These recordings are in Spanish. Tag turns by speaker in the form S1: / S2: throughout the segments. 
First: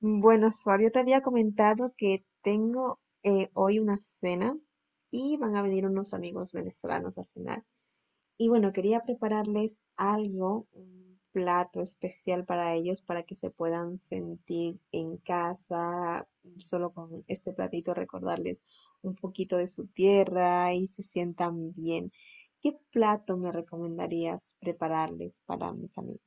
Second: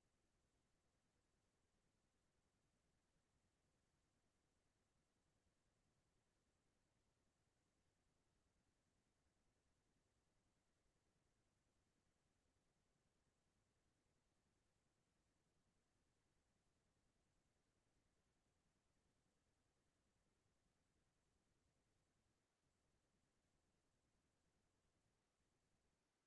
S1: Bueno, Suar, yo te había comentado que tengo hoy una cena y van a venir unos amigos venezolanos a cenar. Y bueno, quería prepararles algo, un plato especial para ellos, para que se puedan sentir en casa, solo con este platito recordarles un poquito de su tierra y se sientan bien. ¿Qué plato me recomendarías prepararles para mis amigos?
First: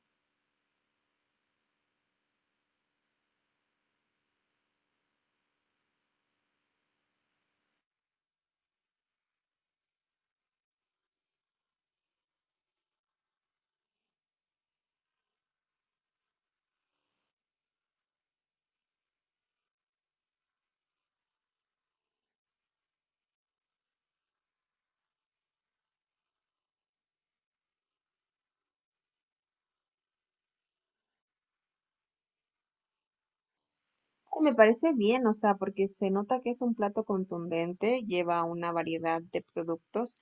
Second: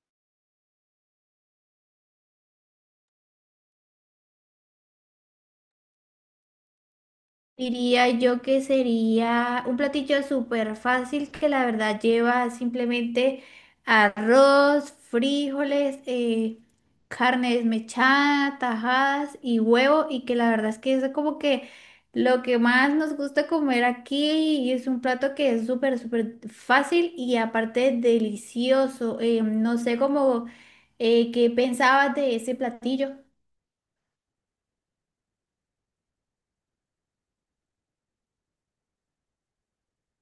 S2: Diría yo que sería un platillo súper fácil que la verdad lleva simplemente arroz, frijoles, carne desmechada, tajadas y huevo, y que la verdad es que es como que lo que más nos gusta comer aquí, y es un plato que es súper, súper fácil y aparte delicioso. No sé cómo, qué pensabas de ese platillo.
S1: Me parece bien, o sea, porque se nota que es un plato contundente, lleva una variedad de productos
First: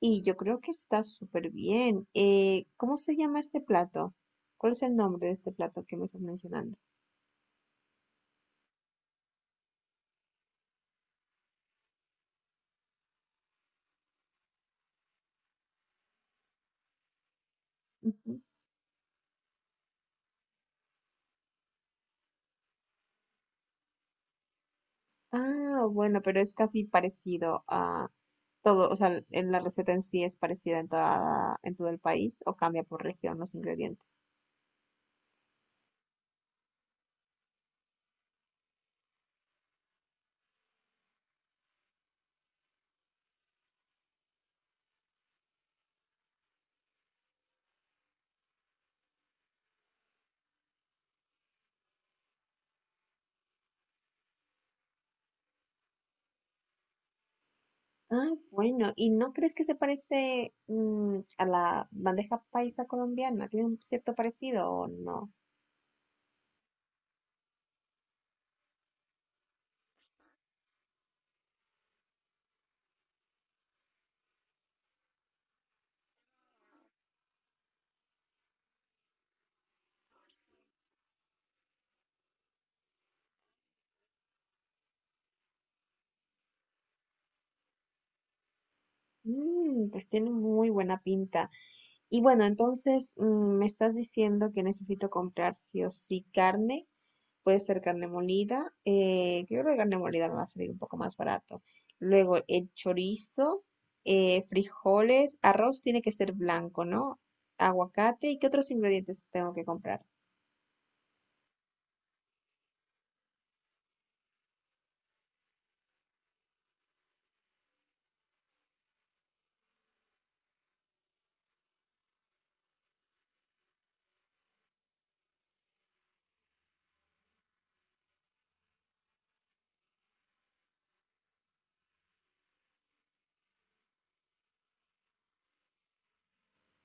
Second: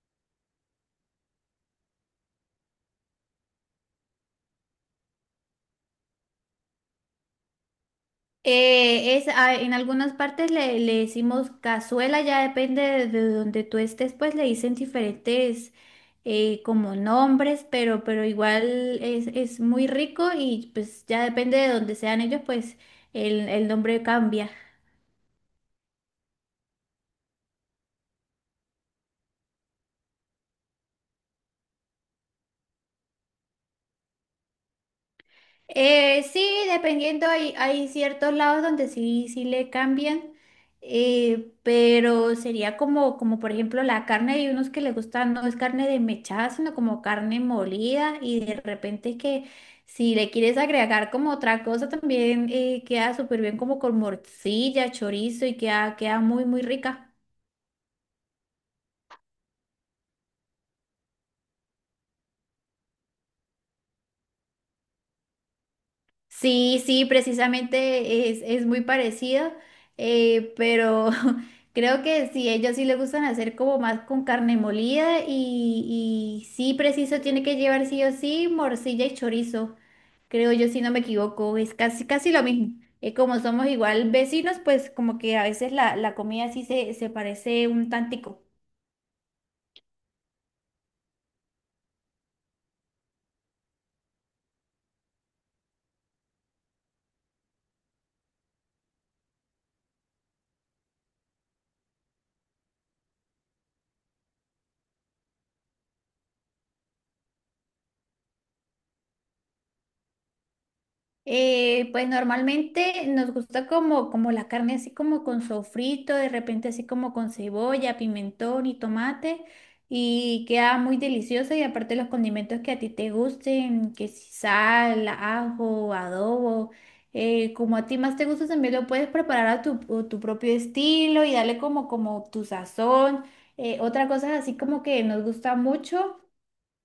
S1: y yo creo que está súper bien. ¿Cómo se llama este plato? ¿Cuál es el nombre de este plato que me estás mencionando?
S2: En algunas partes le decimos cazuela, ya depende de donde tú estés, pues le dicen diferentes como nombres, pero
S1: Ujú.
S2: igual es muy rico, y pues ya depende de donde sean ellos, pues el nombre cambia.
S1: Ah, bueno, pero es casi parecido a todo, o sea, en la receta en sí es parecida en toda, en todo el país o cambia por región los ingredientes.
S2: Sí, dependiendo, hay ciertos lados donde sí, sí le cambian, pero sería como, como por ejemplo la carne, hay unos que les gusta, no es carne desmechada, sino como carne molida, y de repente que si le quieres agregar como otra cosa también queda súper bien como con morcilla, chorizo, y queda, queda muy, muy rica.
S1: Ah, bueno, ¿y no crees que se parece a la bandeja paisa colombiana? ¿Tiene un cierto parecido o no?
S2: Sí, sí, precisamente es muy parecido, pero creo que sí, ellos sí les gustan hacer como más con carne molida, y sí, preciso, tiene que llevar sí o sí morcilla y chorizo, creo yo, si no me equivoco, es casi, casi lo mismo. Como somos igual vecinos, pues como que a veces la comida sí se parece un tantico.
S1: Mm, pues tiene muy buena pinta. Y bueno, entonces me estás diciendo que necesito comprar sí o sí carne. Puede ser carne molida. Yo creo que carne molida me va a salir un poco más barato. Luego el chorizo, frijoles, arroz tiene que ser blanco, ¿no? Aguacate. ¿Y qué otros ingredientes tengo que comprar?
S2: Pues normalmente nos gusta como, como la carne así como con sofrito, de repente así como con cebolla, pimentón y tomate, y queda muy deliciosa, y aparte los condimentos que a ti te gusten, que si sal, ajo, adobo, como a ti más te gusta también lo puedes preparar a tu propio estilo y darle como, como tu sazón. Otra cosa así como que nos gusta mucho.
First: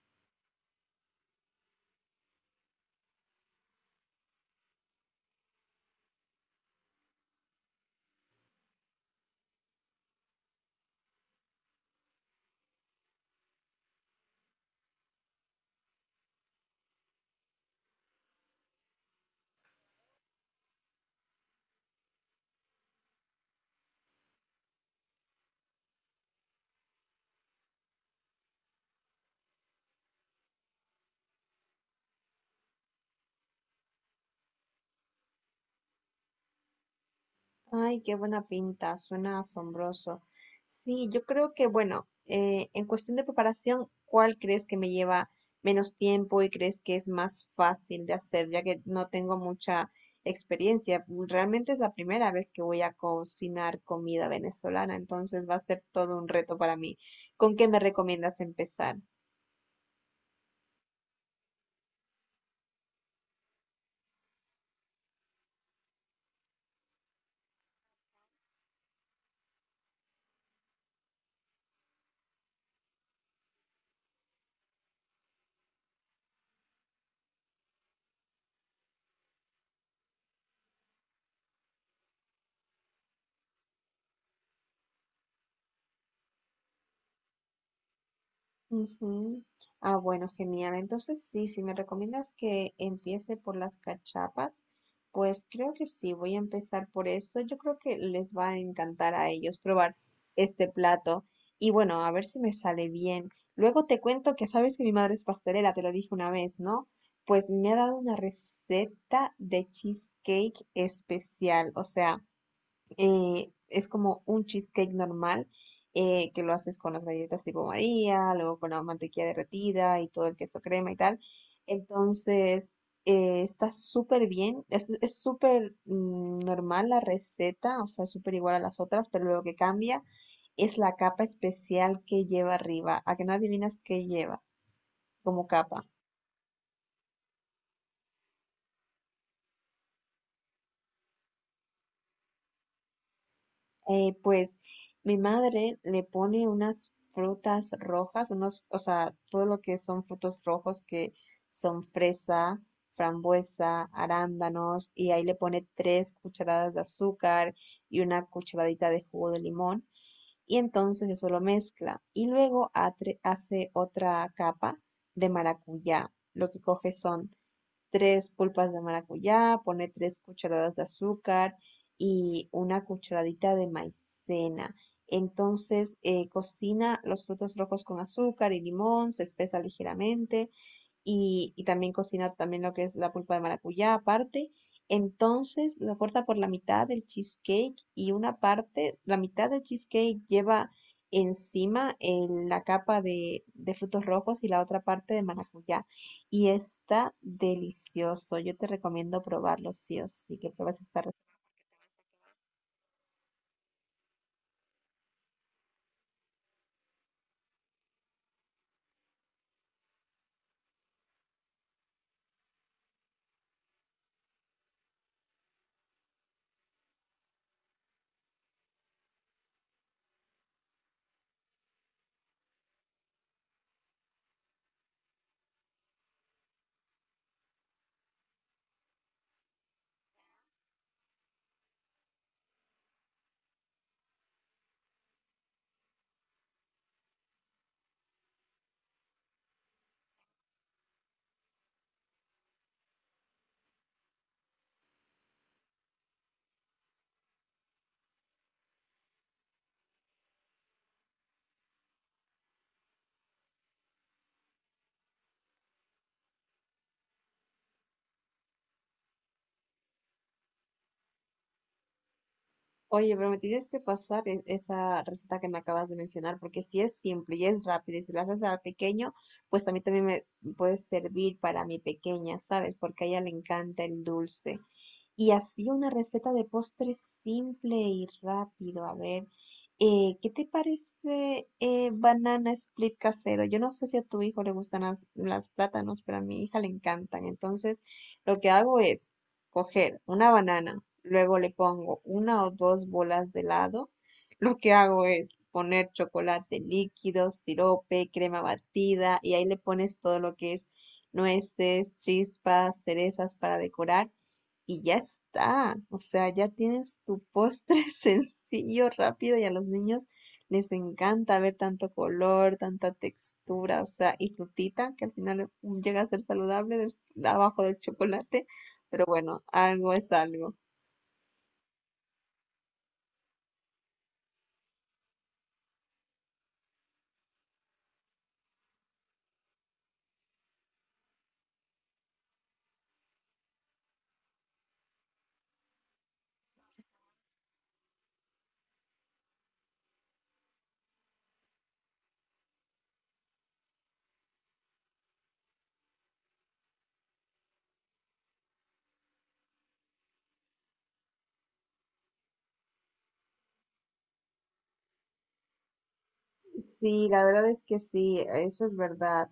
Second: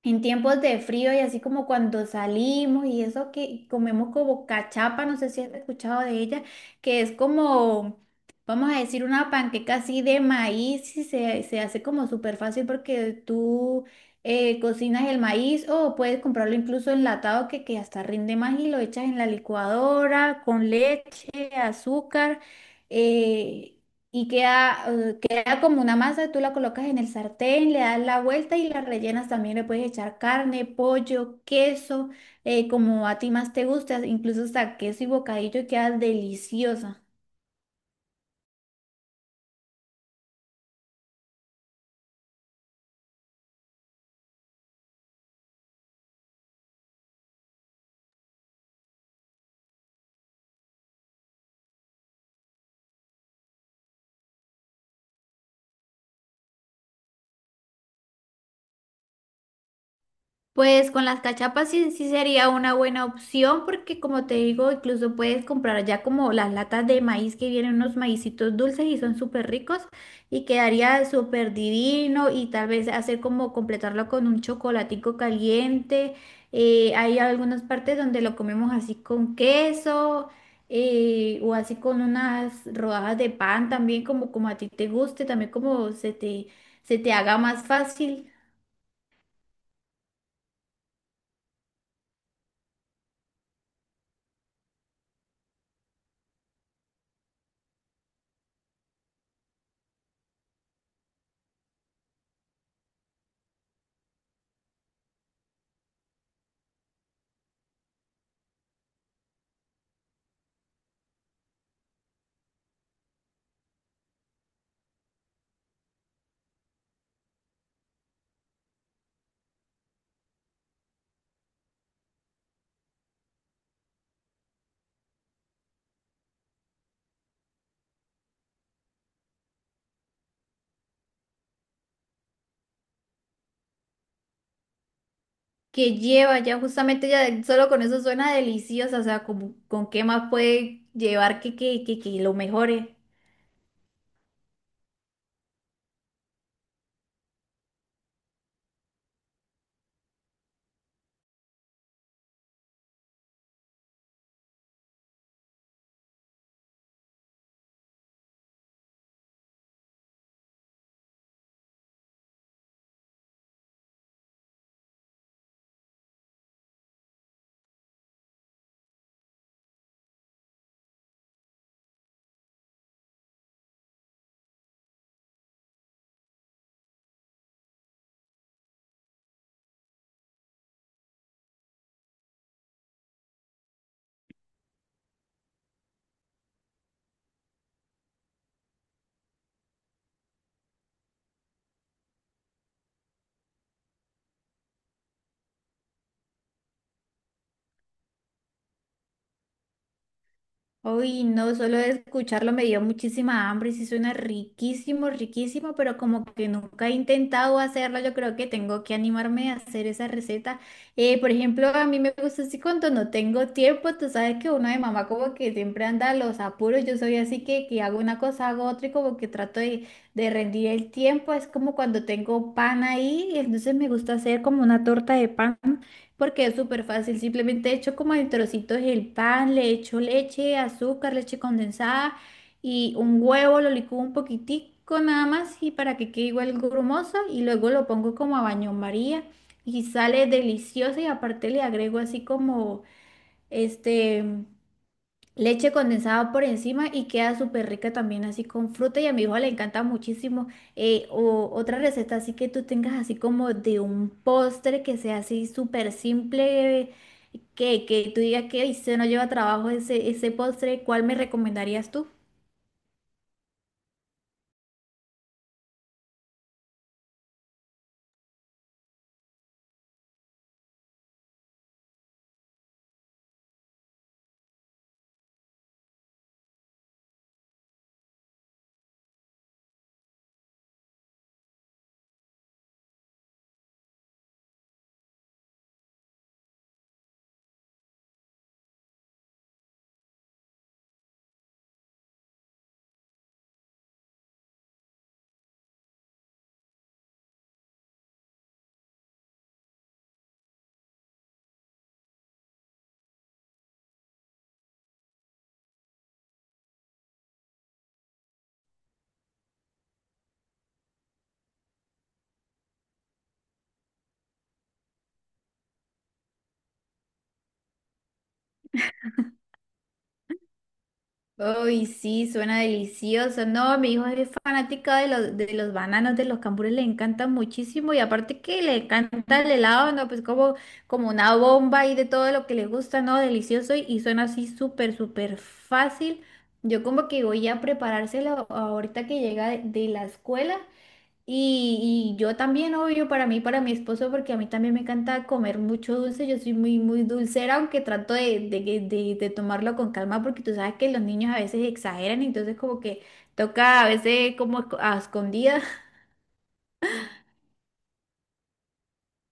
S2: En tiempos de frío y así como cuando salimos y eso, que comemos como cachapa, no sé si has escuchado de ella, que es como, vamos a decir, una panqueca así de maíz, y se hace como súper fácil porque tú cocinas el maíz, o puedes comprarlo incluso enlatado, que hasta rinde más, y lo echas en la licuadora con leche, azúcar, eh, y queda, queda como una masa, tú la colocas en el sartén, le das la vuelta y la rellenas también. Le puedes echar carne, pollo, queso, como a ti más te gusta, incluso hasta queso y bocadillo, y queda deliciosa.
S1: Ay, qué buena pinta, suena asombroso. Sí, yo creo que, bueno, en cuestión de preparación, ¿cuál crees que me lleva menos tiempo y crees que es más fácil de hacer, ya que no tengo mucha experiencia? Realmente es la primera vez que voy a cocinar comida venezolana, entonces va a ser todo un reto para mí. ¿Con qué me recomiendas empezar?
S2: Pues con las cachapas sí, sí sería una buena opción, porque como te digo, incluso puedes comprar ya como las latas de maíz, que vienen unos maicitos dulces y son súper ricos, y quedaría súper divino, y tal vez hacer como completarlo con un chocolatico caliente. Hay algunas partes donde lo comemos así con queso, o así con unas rodajas de pan también, como, como a ti te guste, también como se te haga más fácil.
S1: Ujú. Ah, bueno, genial. Entonces, sí, si me recomiendas que empiece por las cachapas, pues creo que sí, voy a empezar por eso. Yo creo que les va a encantar a ellos probar este plato. Y bueno, a ver si me sale bien. Luego te cuento que sabes que mi madre es pastelera, te lo dije una vez, ¿no? Pues me ha dado una receta de cheesecake especial. O sea, es como un cheesecake normal que lo haces con las galletas tipo María, luego con la mantequilla derretida y todo el queso crema y tal. Entonces, está súper bien, es súper normal la receta, o sea, súper igual a las otras, pero lo que cambia es la capa especial que lleva arriba. ¿A que no adivinas qué lleva como capa?
S2: Que lleva ya justamente, ya solo con eso suena deliciosa, o sea, como, ¿con qué más puede llevar que, que lo mejore?
S1: Pues mi madre le pone unas frutas rojas, unos, o sea, todo lo que son frutos rojos que son fresa, frambuesa, arándanos, y ahí le pone tres cucharadas de azúcar y una cucharadita de jugo de limón, y entonces eso lo mezcla. Y luego hace otra capa de maracuyá. Lo que coge son tres pulpas de maracuyá, pone tres cucharadas de azúcar y una cucharadita de maicena. Entonces cocina los frutos rojos con azúcar y limón, se espesa ligeramente y también cocina también lo que es la pulpa de maracuyá aparte. Entonces lo corta por la mitad del cheesecake y una parte, la mitad del cheesecake lleva encima la capa de frutos rojos y la otra parte de maracuyá. Y está delicioso. Yo te recomiendo probarlo sí o sí, que pruebes esta receta.
S2: Uy, no, solo de escucharlo me dio muchísima hambre, sí suena riquísimo, riquísimo, pero como que nunca he intentado hacerlo, yo creo que tengo que animarme a hacer esa receta. Por ejemplo, a mí me gusta así cuando no tengo tiempo, tú sabes que uno de mamá como que siempre anda a los apuros, yo soy así que hago una cosa, hago otra, y como que trato de rendir el tiempo, es como cuando tengo pan ahí, entonces me gusta hacer como una torta de pan. Porque es súper fácil, simplemente echo como en trocitos el pan, le echo leche, azúcar, leche condensada y un huevo, lo licúo un poquitico nada más, y para que quede igual grumoso, y luego lo pongo como a baño María y sale delicioso, y aparte le agrego así como este leche condensada por encima, y queda súper rica también así con fruta, y a mi hijo le encanta muchísimo. O otra receta así que tú tengas así como de un postre que sea así súper simple, que tú digas que, "Ay, se no lleva trabajo ese, ese postre", ¿cuál me recomendarías tú?
S1: Oye, pero me tienes que pasar esa receta que me acabas de mencionar, porque si es simple y es rápido y si la haces al pequeño, pues a mí también me puede servir para mi pequeña, ¿sabes? Porque a ella le encanta el dulce. Y así una receta de postre simple y rápido. A ver, ¿qué te parece banana split casero? Yo no sé si a tu hijo le gustan las plátanos, pero a mi hija le encantan. Entonces, lo que hago es coger una banana, luego le pongo una o dos bolas de helado. Lo que hago es poner chocolate líquido, sirope, crema batida y ahí le pones todo lo que es nueces, chispas, cerezas para decorar y ya está. O sea, ya tienes tu postre sencillo, rápido y a los niños les encanta ver tanto color, tanta textura, o sea, y frutita, que al final llega a ser saludable abajo del chocolate, pero bueno, algo es algo.
S2: Uy, sí, suena delicioso. No, mi hijo es fanática de los bananos, de los cambures, le encantan muchísimo, y aparte que le encanta el helado, ¿no? Pues como, como una bomba y de todo lo que le gusta, ¿no? Delicioso, y suena así súper, súper fácil. Yo como que voy a preparárselo ahorita que llega de la escuela, y yo también, obvio, para mí, para mi esposo, porque a mí también me encanta comer mucho dulce. Yo soy muy, muy dulcera, aunque trato de, que- de tomarlo con calma, porque tú sabes que los niños a veces exageran, entonces como que toca a veces como esco- a escondidas.
S1: Sí, la verdad es que sí, eso es verdad.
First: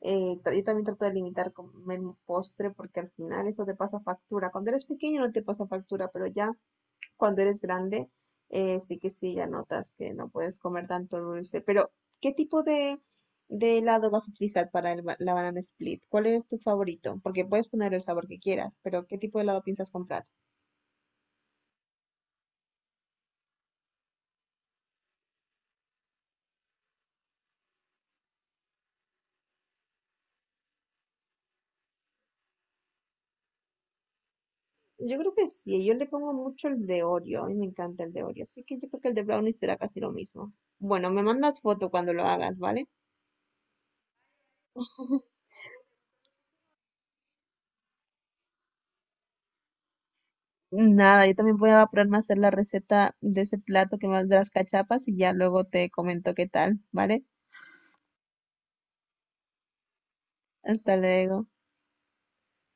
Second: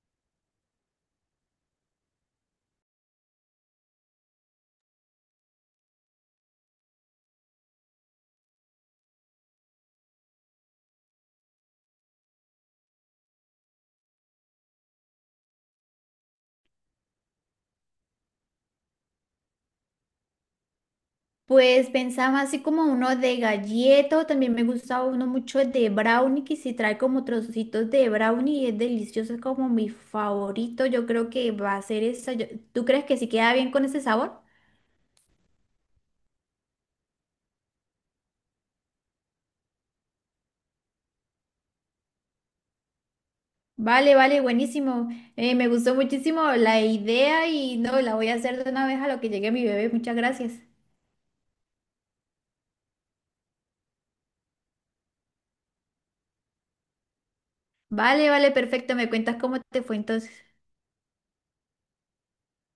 S1: Yo también trato de limitar comer un postre porque al final eso te pasa factura. Cuando eres pequeño no te pasa factura, pero ya cuando eres grande, sí que sí, ya notas que no puedes comer tanto dulce. Pero, ¿qué tipo de helado vas a utilizar para la banana split? ¿Cuál es tu favorito? Porque puedes poner el sabor que quieras, pero ¿qué tipo de helado piensas comprar?
S2: Pues pensaba así como uno de galleta, o también me gusta uno mucho de brownie, que si trae como trocitos de brownie, y es delicioso, es como mi favorito. Yo creo que va a ser esa. Yo- ¿tú crees que si queda bien con ese sabor?
S1: Yo creo que sí, yo le pongo mucho el de Oreo, a mí me encanta el de Oreo, así que yo creo que el de brownie será casi lo mismo. Bueno, me mandas foto cuando lo hagas, ¿vale?
S2: Vale, vale, buenísimo. Me gustó muchísimo la idea, y no, la voy a hacer de una vez a lo que llegue mi bebé. Muchas gracias.
S1: Nada, yo también voy a ponerme a hacer la receta de ese plato que más de las cachapas y ya luego te comento qué tal, ¿vale?
S2: Vale, vale, perfecto. Me cuentas cómo te fue entonces.
S1: Hasta luego.